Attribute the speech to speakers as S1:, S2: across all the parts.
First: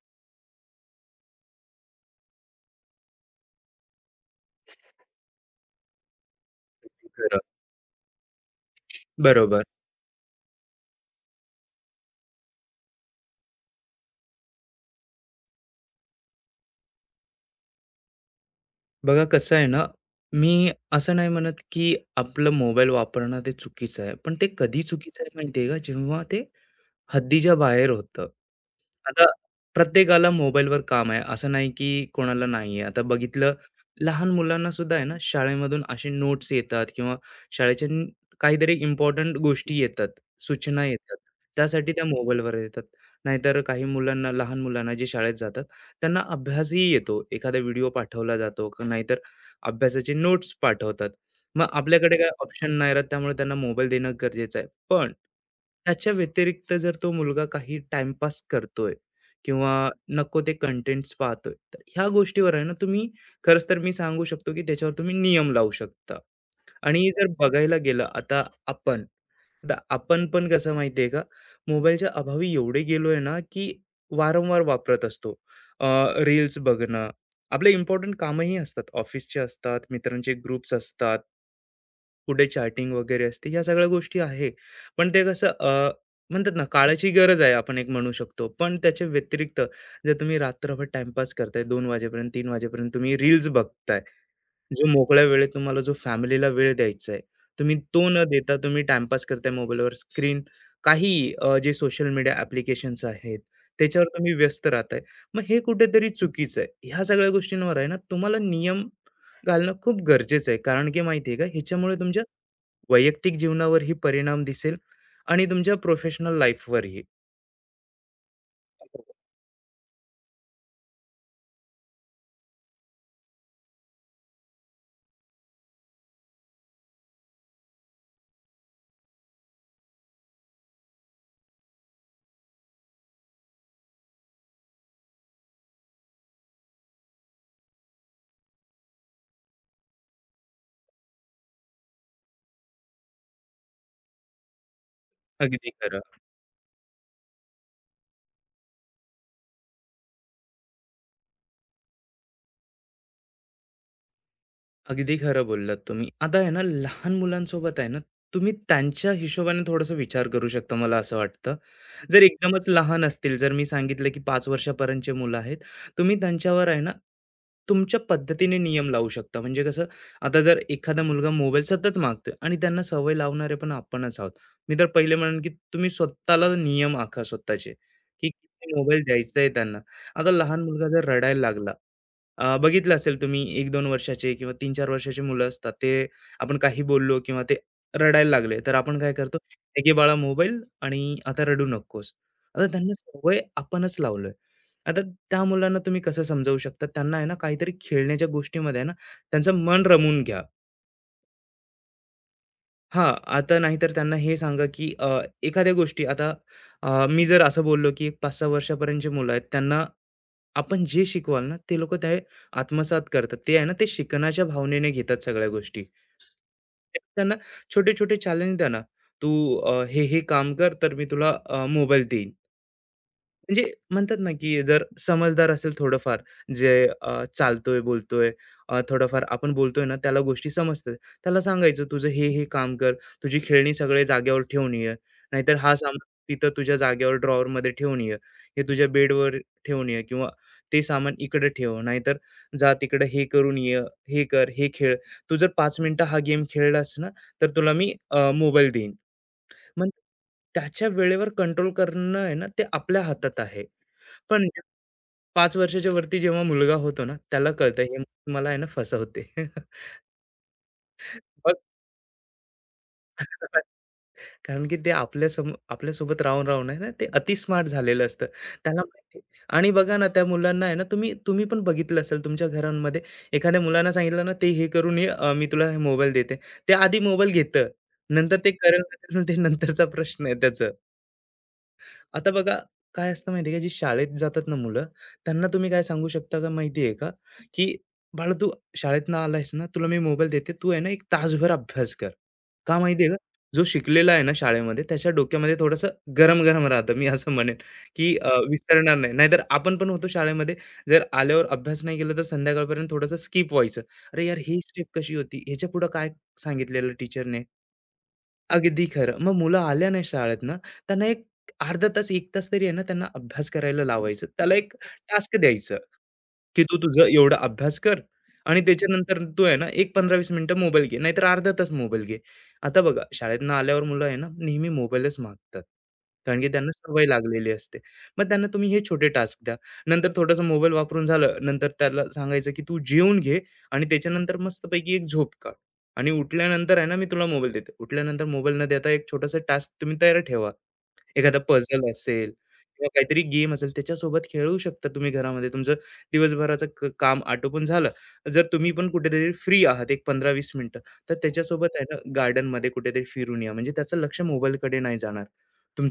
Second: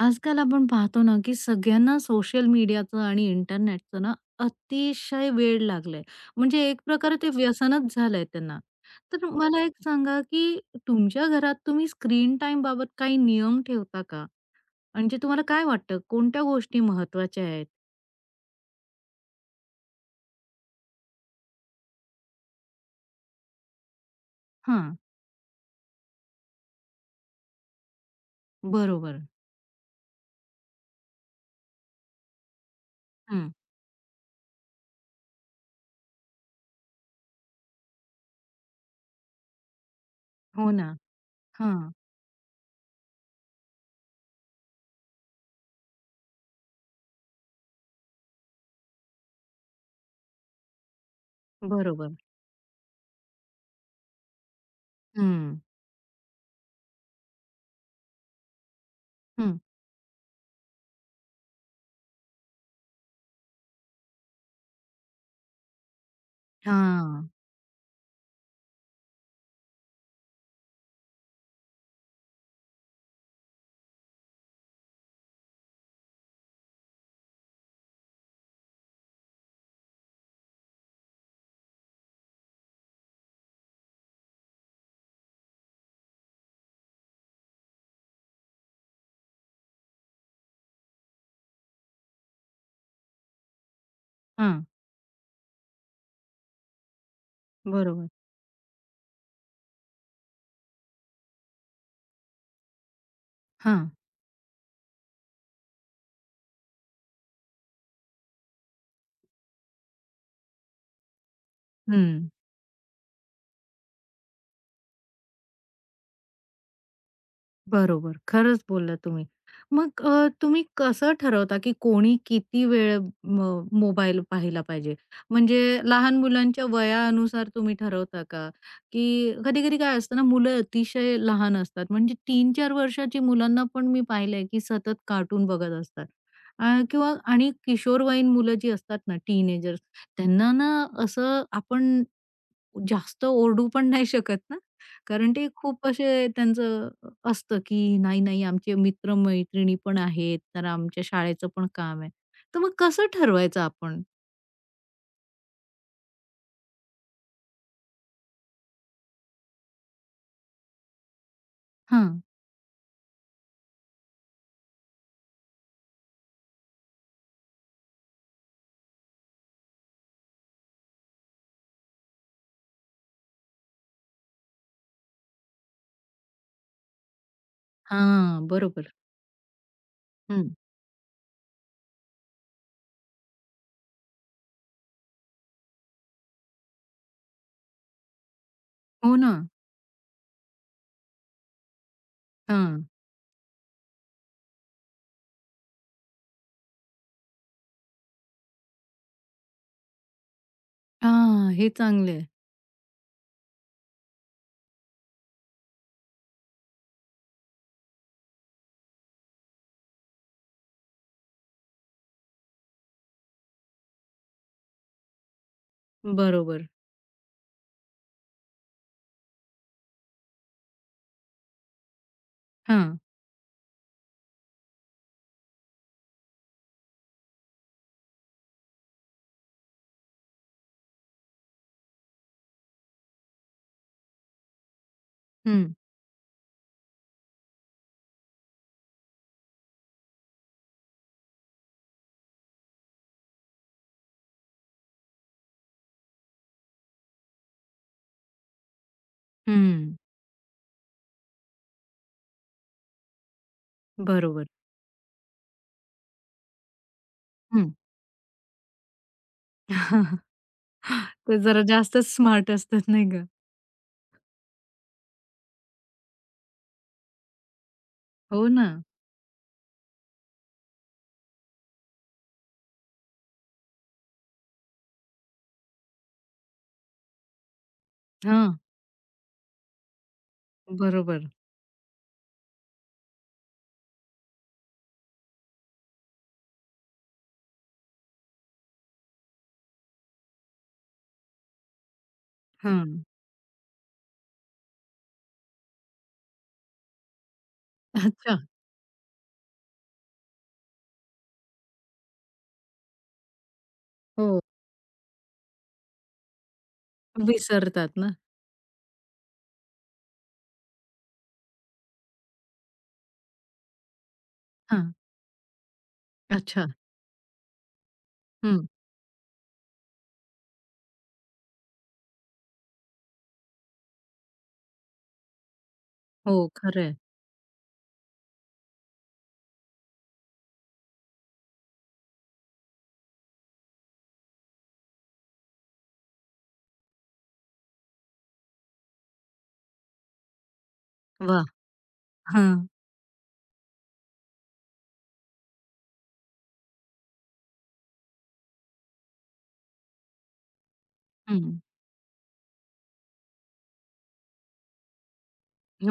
S1: आजकाल आपण पाहतो ना, की सगळ्यांना सोशल मीडियाचं आणि इंटरनेटचं ना अतिशय वेड लागलंय. म्हणजे एक प्रकारे ते
S2: खरं.
S1: व्यसनच झालंय त्यांना. तर मला
S2: बरोबर.
S1: एक सांगा, की तुमच्या घरात तुम्ही स्क्रीन टाईमबाबत काही नियम ठेवता का? म्हणजे तुम्हाला काय वाटतं कोणत्या गोष्टी महत्त्वाच्या आहेत?
S2: बघा कसं आहे ना, मी असं नाही म्हणत, की आपलं मोबाईल वापरणं ते चुकीचं आहे. पण ते कधी
S1: हां,
S2: चुकीचं आहे माहिती आहे का? जेव्हा ते हद्दीच्या बाहेर होतं.
S1: बरोबर.
S2: आता प्रत्येकाला मोबाईलवर काम आहे, असं नाही की कोणाला नाही आहे. आता
S1: हं.
S2: बघितलं, लहान मुलांना सुद्धा आहे ना, शाळेमधून असे नोट्स येतात किंवा शाळेच्या न काहीतरी इम्पोर्टंट गोष्टी येतात,
S1: हो
S2: सूचना
S1: ना.
S2: येतात.
S1: हां,
S2: त्यासाठी त्या मोबाईलवर येतात. नाहीतर काही मुलांना, लहान मुलांना जे शाळेत जातात, त्यांना अभ्यासही येतो. एखादा व्हिडिओ पाठवला जातो, नाहीतर अभ्यासाचे नोट्स पाठवतात. मग
S1: बरोबर.
S2: आपल्याकडे काय ऑप्शन नाही राहत, त्यामुळे त्यांना मोबाईल देणं गरजेचं आहे. पण
S1: हं,
S2: त्याच्या व्यतिरिक्त जर तो मुलगा काही टाइमपास करतोय
S1: हं.
S2: किंवा नको ते कंटेंट्स पाहतोय तर ह्या गोष्टीवर आहे ना तुम्ही खरंच तर मी सांगू शकतो की त्याच्यावर तुम्ही नियम लावू शकता आणि जर
S1: हां,
S2: बघायला गेलं आता आपण आता आपण पण कसं माहितीये का मोबाईलच्या अभावी एवढे गेलोय ना की वारंवार वापरत असतो रील्स बघणं आपले इम्पॉर्टंट कामही असतात ऑफिसचे असतात मित्रांचे ग्रुप्स असतात कुठे चॅटिंग वगैरे असते ह्या सगळ्या गोष्टी आहे पण ते कसं म्हणतात ना काळाची गरज आहे आपण एक म्हणू शकतो पण त्याच्या व्यतिरिक्त जर तुम्ही रात्रभर टाइमपास करताय 2 वाजेपर्यंत 3 वाजेपर्यंत तुम्ही रील्स बघताय
S1: हां.
S2: जो मोकळ्या वेळेत तुम्हाला जो फॅमिलीला वेळ द्यायचा आहे, तुम्ही तो
S1: बरोबर.
S2: न देता तुम्ही टाईमपास करताय मोबाईलवर, स्क्रीन काही जे सोशल मीडिया ॲप्लिकेशन्स आहेत,
S1: हां.
S2: त्याच्यावर तुम्ही व्यस्त राहताय. मग हे कुठेतरी चुकीचं आहे. ह्या सगळ्या गोष्टींवर आहे ना, तुम्हाला नियम घालणं खूप गरजेचं आहे. कारण की माहिती आहे का, ह्याच्यामुळे तुमच्या
S1: हं.
S2: वैयक्तिक जीवनावरही परिणाम दिसेल आणि तुमच्या प्रोफेशनल लाईफवरही.
S1: बरोबर. खरंच बोललात तुम्ही. मग तुम्ही कसं ठरवता, की कोणी किती वेळ मो मोबाईल पाहिला पाहिजे? म्हणजे लहान मुलांच्या वयानुसार तुम्ही ठरवता का? की कधी-कधी काय असतं ना, मुलं अतिशय लहान असतात. म्हणजे 3-4 वर्षाची मुलांना पण मी पाहिलंय, की सतत कार्टून बघत असतात. अ, किंवा आणि किशोरवयीन मुलं जी असतात ना, टीनेजर्स त्यांना ना असं आपण जास्त ओरडू पण नाही शकत ना, कारण ते
S2: अगदी
S1: खूप
S2: खरं.
S1: असे त्यांचं असतं, की नाही, नाही आमचे मित्र-मैत्रिणी पण आहेत, तर आमच्या शाळेचं पण काम आहे. तर मग कसं ठरवायचं आपण?
S2: अगदी खरं बोललात तुम्ही. आता आहे ना लहान मुलांसोबत आहे ना, तुम्ही त्यांच्या हिशोबाने थोडासा विचार करू शकता मला असं वाटतं.
S1: हां,
S2: जर एकदमच लहान असतील, जर मी सांगितलं की 5 वर्षापर्यंतचे मुलं आहेत, तुम्ही त्यांच्यावर आहे ना, तुमच्या पद्धतीने नियम लावू शकता. म्हणजे कसं, आता जर एखादा मुलगा मोबाईल सतत मागतोय आणि त्यांना सवय लावणारे पण आपणच आहोत. मी तर पहिले म्हणेन की तुम्ही स्वतःला नियम आखा स्वतःचे, की
S1: हां,
S2: किती
S1: बरोबर.
S2: मोबाईल द्यायचा आहे त्यांना. आता
S1: हं.
S2: लहान मुलगा जर रडायला लागला, बघितलं असेल तुम्ही 1-2 वर्षाचे किंवा 3-4 वर्षाचे मुलं असतात, ते आपण काही बोललो किंवा ते रडायला लागले, तर आपण काय
S1: हो ना.
S2: करतो, "हे घे बाळा मोबाईल आणि आता रडू नकोस." आता
S1: हां.
S2: त्यांना सवय आपणच लावलोय. आता त्या मुलांना तुम्ही कसं समजावू शकता? त्यांना आहे ना काहीतरी खेळण्याच्या गोष्टीमध्ये आहे ना त्यांचं मन रमवून घ्या.
S1: हां, हे चांगले, आहे.
S2: हां, आता नाहीतर त्यांना हे सांगा, की एखाद्या गोष्टी आता मी जर असं बोललो, की 5-6 वर्षापर्यंतची मुलं आहेत त्यांना आपण जे शिकवाल ना, ते लोकं ते आत्मसात करतात. ते आहे ना ते शिकण्याच्या भावनेने घेतात सगळ्या गोष्टी.
S1: बरोबर.
S2: त्यांना छोटे-छोटे चॅलेंज द्या ना. तू हे-हे काम कर, तर मी तुला मोबाईल देईन.
S1: हां.
S2: म्हणजे म्हणतात ना की जर समजदार असेल थोडंफार जे चालतोय बोलतोय थोडंफार आपण बोलतोय ना त्याला गोष्टी समजतात त्याला सांगायचं तुझं हे हे काम कर तुझी खेळणी सगळे जाग्यावर ठेवून ये नाहीतर
S1: हं,
S2: हा सामान तिथं तुझ्या जागेवर ड्रॉवर मध्ये ठेवून ये हे तुझ्या बेडवर ठेवून ये किंवा ते सामान इकडे ठेव नाहीतर जा तिकडे हे करून ये हे कर हे खेळ तू जर 5 मिनिटं हा गेम खेळलास ना तर तुला मी मोबाईल देईन मग
S1: हं.
S2: त्याच्या वेळेवर कंट्रोल करणं आहे ना, ते आपल्या हातात आहे.
S1: बरोबर.
S2: पण 5 वर्षाच्या वरती जेव्हा मुलगा होतो ना, त्याला
S1: हं.
S2: कळतं हे मला आहे ना फसवते.
S1: ते
S2: मग
S1: जरा जास्तच स्मार्ट असतात नाही का?
S2: कारण की ते आपल्यासोबत राहून-राहून आहे ना, ते अति स्मार्ट झालेलं असतं.
S1: हो ना.
S2: त्याला माहिती आणि बघा ना, त्या मुलांना आहे ना, तुम्ही तुम्ही पण बघितलं असेल तुमच्या घरांमध्ये एखाद्या मुलांना सांगितलं ना, "ते हे करून ये, अ, मी तुला मोबाईल देते." ते आधी मोबाईल घेतं. नंतर ते
S1: हां,
S2: करेल, ना करेल, ते नंतरचा प्रश्न आहे त्याचा.
S1: बरोबर.
S2: आता बघा, काय असतं माहिती आहे का, जी शाळेत जातात ना मुलं, त्यांना तुम्ही काय सांगू शकता का माहिती आहे का, की "बाळा, तू शाळेतनं आलायस ना, तुला मी मोबाईल देते. तू आहे ना, 1 तासभर अभ्यास कर." का
S1: हां.
S2: माहिती आहे का, जो शिकलेला आहे ना शाळेमध्ये, त्याच्या डोक्यामध्ये थोडंसं गरम-गरम राहतं. मी असं म्हणेन, की
S1: अच्छा.
S2: विसरणार नाही. नाहीतर आपण पण होतो शाळेमध्ये, जर आल्यावर अभ्यास नाही केला, तर संध्याकाळपर्यंत थोडंसं स्किप व्हायचं. "अरे यार,
S1: हो.
S2: ही स्टेप कशी होती? ह्याच्यापुढं काय सांगितलेलं टीचरने?"
S1: विसरतात ना.
S2: अगदी खरं. मग मुलं आल्या नाही शाळेतनं, त्यांना एक अर्धा तास, 1 तास तरी आहे ना त्यांना अभ्यास करायला लावायचं. त्याला एक
S1: हां.
S2: टास्क द्यायचं, की
S1: अच्छा.
S2: तू तुझं एवढा अभ्यास कर आणि
S1: हं.
S2: त्याच्यानंतर तू आहे ना एक 15-20 मिनिटं मोबाईल घे, नाहीतर अर्धा तास मोबाईल घे. आता बघा शाळेतनं आल्यावर मुलं आहे ना नेहमी मोबाईलच मागतात.
S1: हो,
S2: कारण की त्यांना
S1: खरं.
S2: सवय लागलेली असते. मग त्यांना तुम्ही हे छोटे टास्क द्या. नंतर थोडासा मोबाईल वापरून झालं, नंतर त्याला सांगायचं, की तू जेवून घे आणि त्याच्यानंतर मस्तपैकी एक झोप काढ. आणि उठल्यानंतर आहे ना, मी तुला मोबाईल देते. उठल्यानंतर मोबाईल न देता एक छोटासा टास्क तुम्ही तयार ठेवा.
S1: वा,
S2: एखादा
S1: वाह!
S2: पझल असेल
S1: हां.
S2: किंवा काहीतरी गेम असेल त्याच्यासोबत खेळू शकता तुम्ही घरामध्ये. तुमचं दिवसभराचं काम आटोपून झालं. जर तुम्ही पण कुठेतरी फ्री आहात एक 15-20 मिनिटं, तर
S1: हं.
S2: त्याच्यासोबत आहे ना गार्डनमध्ये कुठेतरी फिरून या. म्हणजे त्याचं लक्ष मोबाईलकडे नाही जाणार.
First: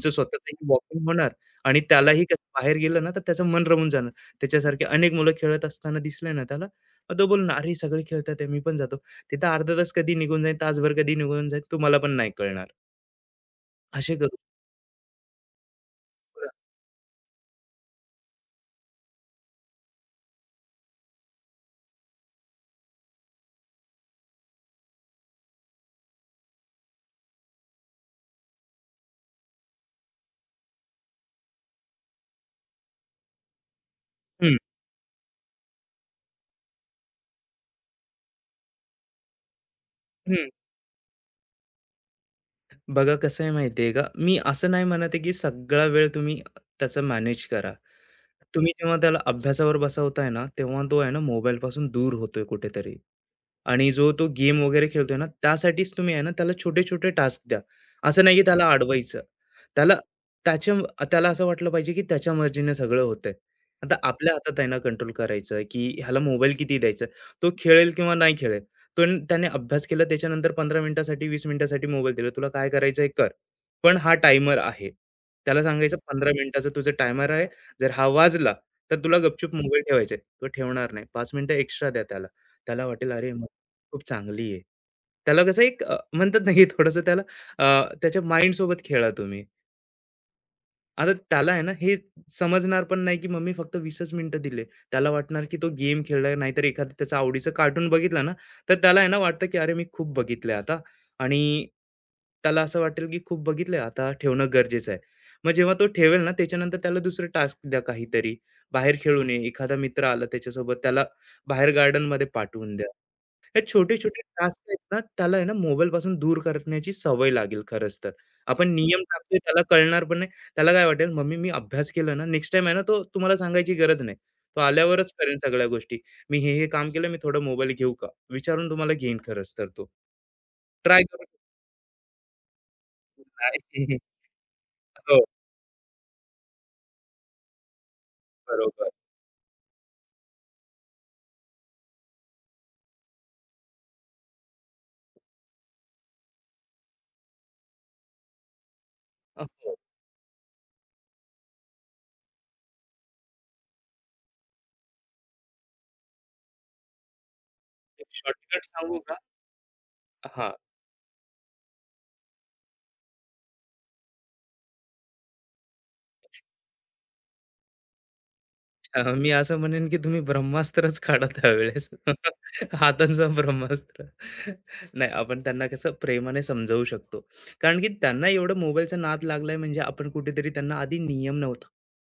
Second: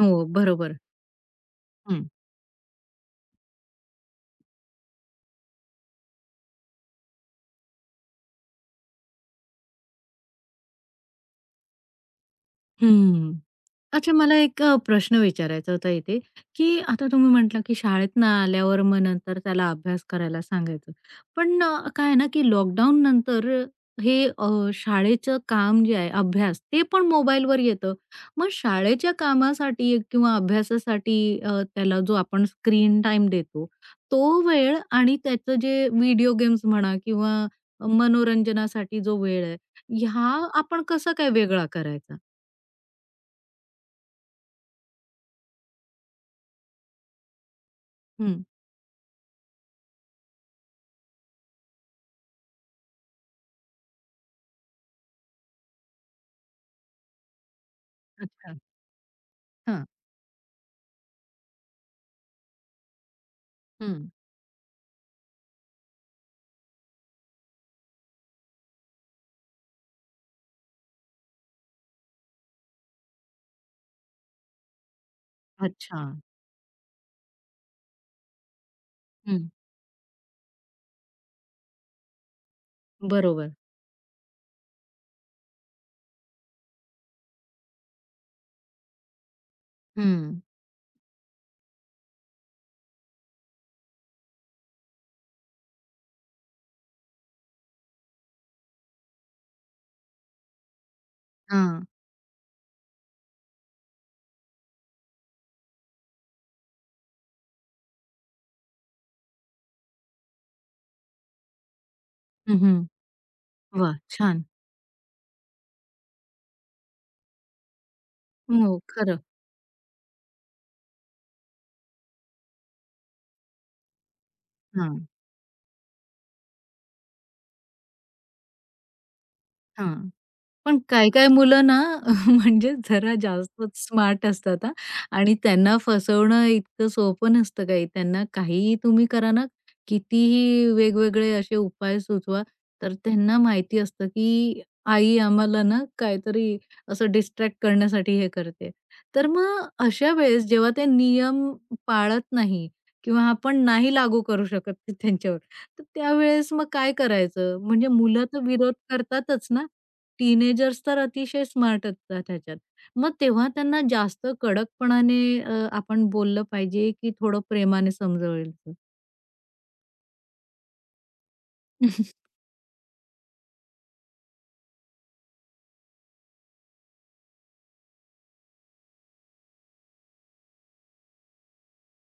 S1: हो,
S2: स्वतःचंही
S1: बरोबर.
S2: वॉकिंग होणार आणि
S1: हं.
S2: त्यालाही कसं बाहेर गेलं ना, तर त्याचं मन रमून जाणार. त्याच्यासारखे अनेक मुलं खेळत असताना दिसले ना त्याला, मग तो बोलणार, "अरे, सगळे खेळतात आहे, मी पण जातो." तिथं अर्धा तास कधी निघून जाईल, तासभर कधी निघून जाईल तुम्हाला पण नाही कळणार.
S1: हं. अच्छा,
S2: असे
S1: मला
S2: करू
S1: एक प्रश्न विचारायचा होता इथे,
S2: बघा.
S1: की आता तुम्ही म्हटलं, की शाळेतनं आल्यावर मग नंतर त्याला अभ्यास करायला सांगायचं. पण काय आहे ना, की लॉकडाऊन नंतर हे शाळेचं काम जे आहे अभ्यास, ते पण मोबाईलवर येतं. मग शाळेच्या कामासाठी किंवा अभ्यासासाठी त्याला जो आपण स्क्रीन टाईम देतो, तो
S2: हं,
S1: वेळ आणि त्याचं जे व्हिडिओ गेम्स म्हणा किंवा मनोरंजनासाठी जो वेळ आहे, हा
S2: हं.
S1: आपण कसा काय वेगळा करायचा?
S2: बघा कसं आहे माहिती आहे का, मी असं नाही म्हणत आहे की सगळा वेळ तुम्ही त्याचं मॅनेज करा.
S1: हं.
S2: तुम्ही जेव्हा त्याला अभ्यासावर बसवताय ना, तेव्हा तो आहे ना मोबाईलपासून दूर होतोय कुठेतरी. आणि जो तो गेम वगैरे खेळतोय ना, त्यासाठीच तुम्ही आहे ना, त्याला छोटे-छोटे टास्क द्या. असं नाही की
S1: अच्छा.
S2: त्याला अडवायचं. त्याला त्याच्या त्याला असं वाटलं पाहिजे की त्याच्या मर्जीने सगळं होतंय. आता
S1: हं.
S2: आपल्या हातात आहे ना कंट्रोल करायचं, की ह्याला मोबाईल किती द्यायचा. तो खेळेल किंवा नाही खेळेल. पण त्याने अभ्यास केला त्याच्यानंतर 15 मिनिटासाठी, 20 मिनिटासाठी मोबाईल दिला. तुला काय करायचंय कर. पण हा टायमर आहे. त्याला सांगायचं
S1: अच्छा.
S2: 15 मिनिटाचं तुझं टायमर आहे. जर हा वाजला, तर तुला
S1: हं.
S2: गपचूप मोबाईल ठेवायचा तो ठेवणार नाही. 5 मिनिटं एक्स्ट्रा द्या त्याला. त्याला वाटेल अरे
S1: बरोबर.
S2: खूप चांगली आहे. त्याला कसं एक म्हणतात ना, की थोडंसं त्याला अ, त्याच्या माइंडसोबत खेळा तुम्ही.
S1: हं.
S2: आता त्याला आहे ना, हे समजणार पण नाही, की मम्मी फक्त 20च मिनिटं दिले. त्याला वाटणार, की तो गेम खेळला, नाहीतर एखादं त्याचं आवडीचं कार्टून बघितलं ना, तर त्याला आहे ना वाटतं, की अरे मी खूप बघितलंय आता आणि
S1: हां.
S2: त्याला असं वाटेल, की खूप बघितलंय आता ठेवणं गरजेचं आहे. मग जेव्हा तो ठेवेल ना, त्याच्यानंतर त्याला दुसरं टास्क द्या काहीतरी. बाहेर खेळून ये, एखादा मित्र आला त्याच्यासोबत त्याला बाहेर गार्डनमध्ये
S1: हं,
S2: पाठवून द्या.
S1: हं.
S2: हे
S1: वाह!
S2: छोटे-छोटे
S1: छान.
S2: टास्क आहेत ना, त्याला आहे ना मोबाईलपासून दूर करण्याची सवय लागेल खरंच तर. आपण
S1: हो,
S2: नियम
S1: खरं.
S2: टाकतोय त्याला कळणार पण नाही. त्याला काय वाटेल, "मम्मी मी अभ्यास केला ना, नेक्स्ट टाईम आहे ना तो तुम्हाला सांगायची गरज नाही. तो
S1: हां.
S2: आल्यावरच करेन सगळ्या गोष्टी. मी हे काम केलं, मी थोडा मोबाईल घेऊ का?" विचारून तुम्हाला घेईन खरंच तर तो.
S1: हां. पण
S2: ट्राय करू
S1: काही-काही
S2: शकतो.
S1: मुलं ना म्हणजे जरा
S2: नाही.
S1: जास्तच स्मार्ट असतात हां.
S2: हो,
S1: आणि त्यांना फसवणं इतकं सोपं नसतं काही. त्यांना काहीही
S2: बरोबर.
S1: तुम्ही करा ना, कितीही वेगवेगळे असे उपाय सुचवा, तर त्यांना माहिती असतं की आई आम्हाला ना काहीतरी असं डिस्ट्रॅक्ट करण्यासाठी हे करते. तर मग
S2: हो.
S1: अशा वेळेस जेव्हा ते नियम पाळत नाही किंवा आपण नाही लागू करू शकत ते त्यांच्यावर, तर त्यावेळेस मग काय करायचं? म्हणजे
S2: एक
S1: मुलं तर
S2: शॉर्टकट
S1: विरोध
S2: सांगू का?
S1: करतातच ना.
S2: हां.
S1: टीनेजर्स तर अतिशय स्मार्ट असतात ह्याच्यात. मग तेव्हा त्यांना जास्त कडकपणाने आपण बोललं पाहिजे, की थोडं प्रेमाने समजवायचं?
S2: अच्छा, मी असं म्हणेन की तुम्ही ब्रह्मास्त्रच काढा त्यावेळेस. हातांचं ब्रह्मास्त्र. नाही, आपण त्यांना कसं प्रेमाने समजावू शकतो. कारण की त्यांना एवढं मोबाईलचा नाद लागलाय म्हणजे आपण कुठेतरी त्यांना आधी नियम नव्हता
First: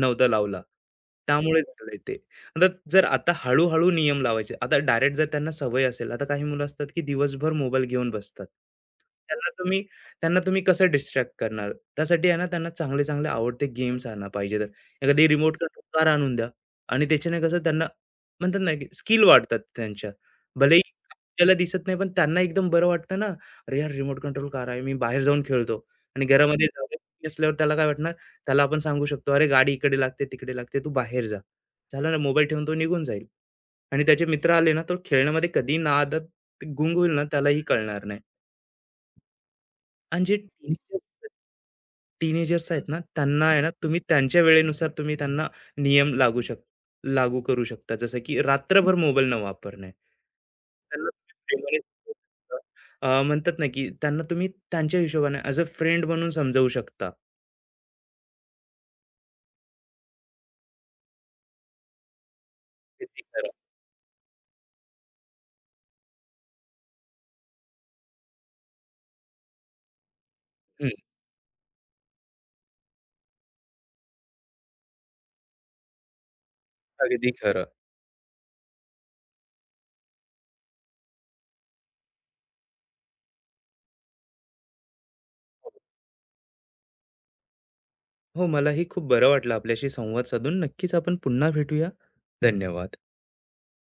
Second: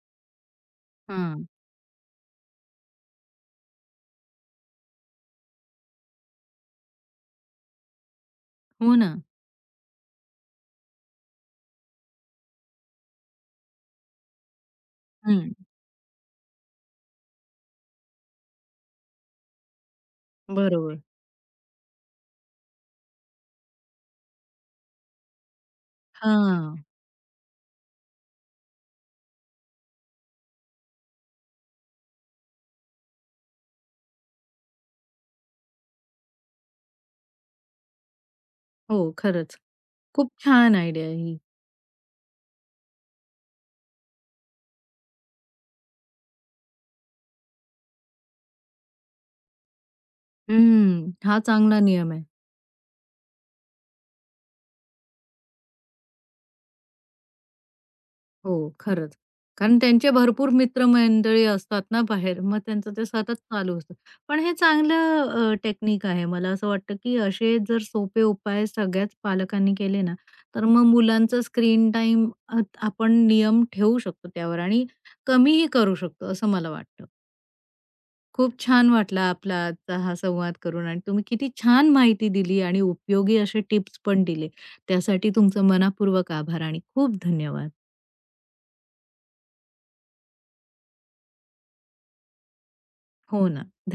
S2: नव्हता लावला.
S1: हां.
S2: त्यामुळे झालंय ते. आता जर आता हळू नियम लावायचे. आता डायरेक्ट जर त्यांना सवय असेल, आता काही मुलं असतात की दिवसभर मोबाईल घेऊन बसतात.
S1: हो ना.
S2: त्यांना तुम्ही त्यांना तुम्ही कसं डिस्ट्रॅक्ट करणार? त्यासाठी आहे ना त्यांना चांगले-चांगले आवडते गेम्स आणा पाहिजे तर. एखादी
S1: हं.
S2: रिमोट कंट्रोल कार आणून द्या. आणि त्याच्याने कसं त्यांना म्हणतात ना, की स्किल वाढतात त्यांच्या. भलेही
S1: बरोबर.
S2: आपल्याला दिसत नाही, पण त्यांना एकदम बरं वाटतं ना, "अरे यार, रिमोट कंट्रोल कार आहे, मी बाहेर जाऊन खेळतो." आणि घरामध्ये
S1: हां.
S2: जागा कमी असल्यावर त्याला काय वाटणार? त्याला आपण सांगू शकतो, "अरे, गाडी इकडे लागते, तिकडे लागते, तू बाहेर जा." झालं ना, मोबाईल ठेवून तो निघून जाईल आणि त्याचे मित्र आले ना, तो खेळण्यामध्ये कधी नादात गुंग होईल ना, त्यालाही कळणार नाही.
S1: हो, खरंच.
S2: आणि
S1: खूप
S2: जे
S1: छान
S2: टीनेजर्स
S1: आयडिया
S2: आहेत
S1: ही.
S2: टीनेजर्स आहेत ना, त्यांना आहे ना, तुम्ही त्यांच्या वेळेनुसार तुम्ही त्यांना नियम लागू शक लागू करू शकता. जसं की रात्रभर मोबाईल न वापरणे. त्यांना
S1: हं.
S2: तुम्ही
S1: हा
S2: प्रेमाने
S1: चांगला नियम आहे.
S2: समजावू शकता. म्हणतात ना, की त्यांना तुम्ही त्यांच्या हिशोबाने ॲज अ फ्रेंड म्हणून समजावू शकता.
S1: हो, खरंच. कारण त्यांचे भरपूर मित्रमंडळी असतात ना बाहेर, मग त्यांचं ते
S2: अगदी
S1: सतत
S2: खरं.
S1: चालू असतं. पण हे चांगलं टेक्निक आहे. मला असं वाटतं, की असे जर सोपे उपाय सगळ्याच पालकांनी केले ना, तर मग
S2: हं,
S1: मुलांचा स्क्रीन टाइम आपण नियम ठेवू शकतो त्यावर आणि कमीही करू शकतो, असं मला वाटतं.
S2: अगदी खरं.
S1: खूप छान वाटला आपला आजचा हा संवाद करून आणि तुम्ही किती छान माहिती दिली आणि उपयोगी असे टिप्स पण दिले. त्यासाठी तुमचं मनःपूर्वक आभार आणि खूप धन्यवाद.
S2: हो, मलाही खूप बरं वाटलं आपल्याशी संवाद साधून. नक्कीच आपण पुन्हा भेटूया. धन्यवाद.
S1: हो ना. धन्यवाद.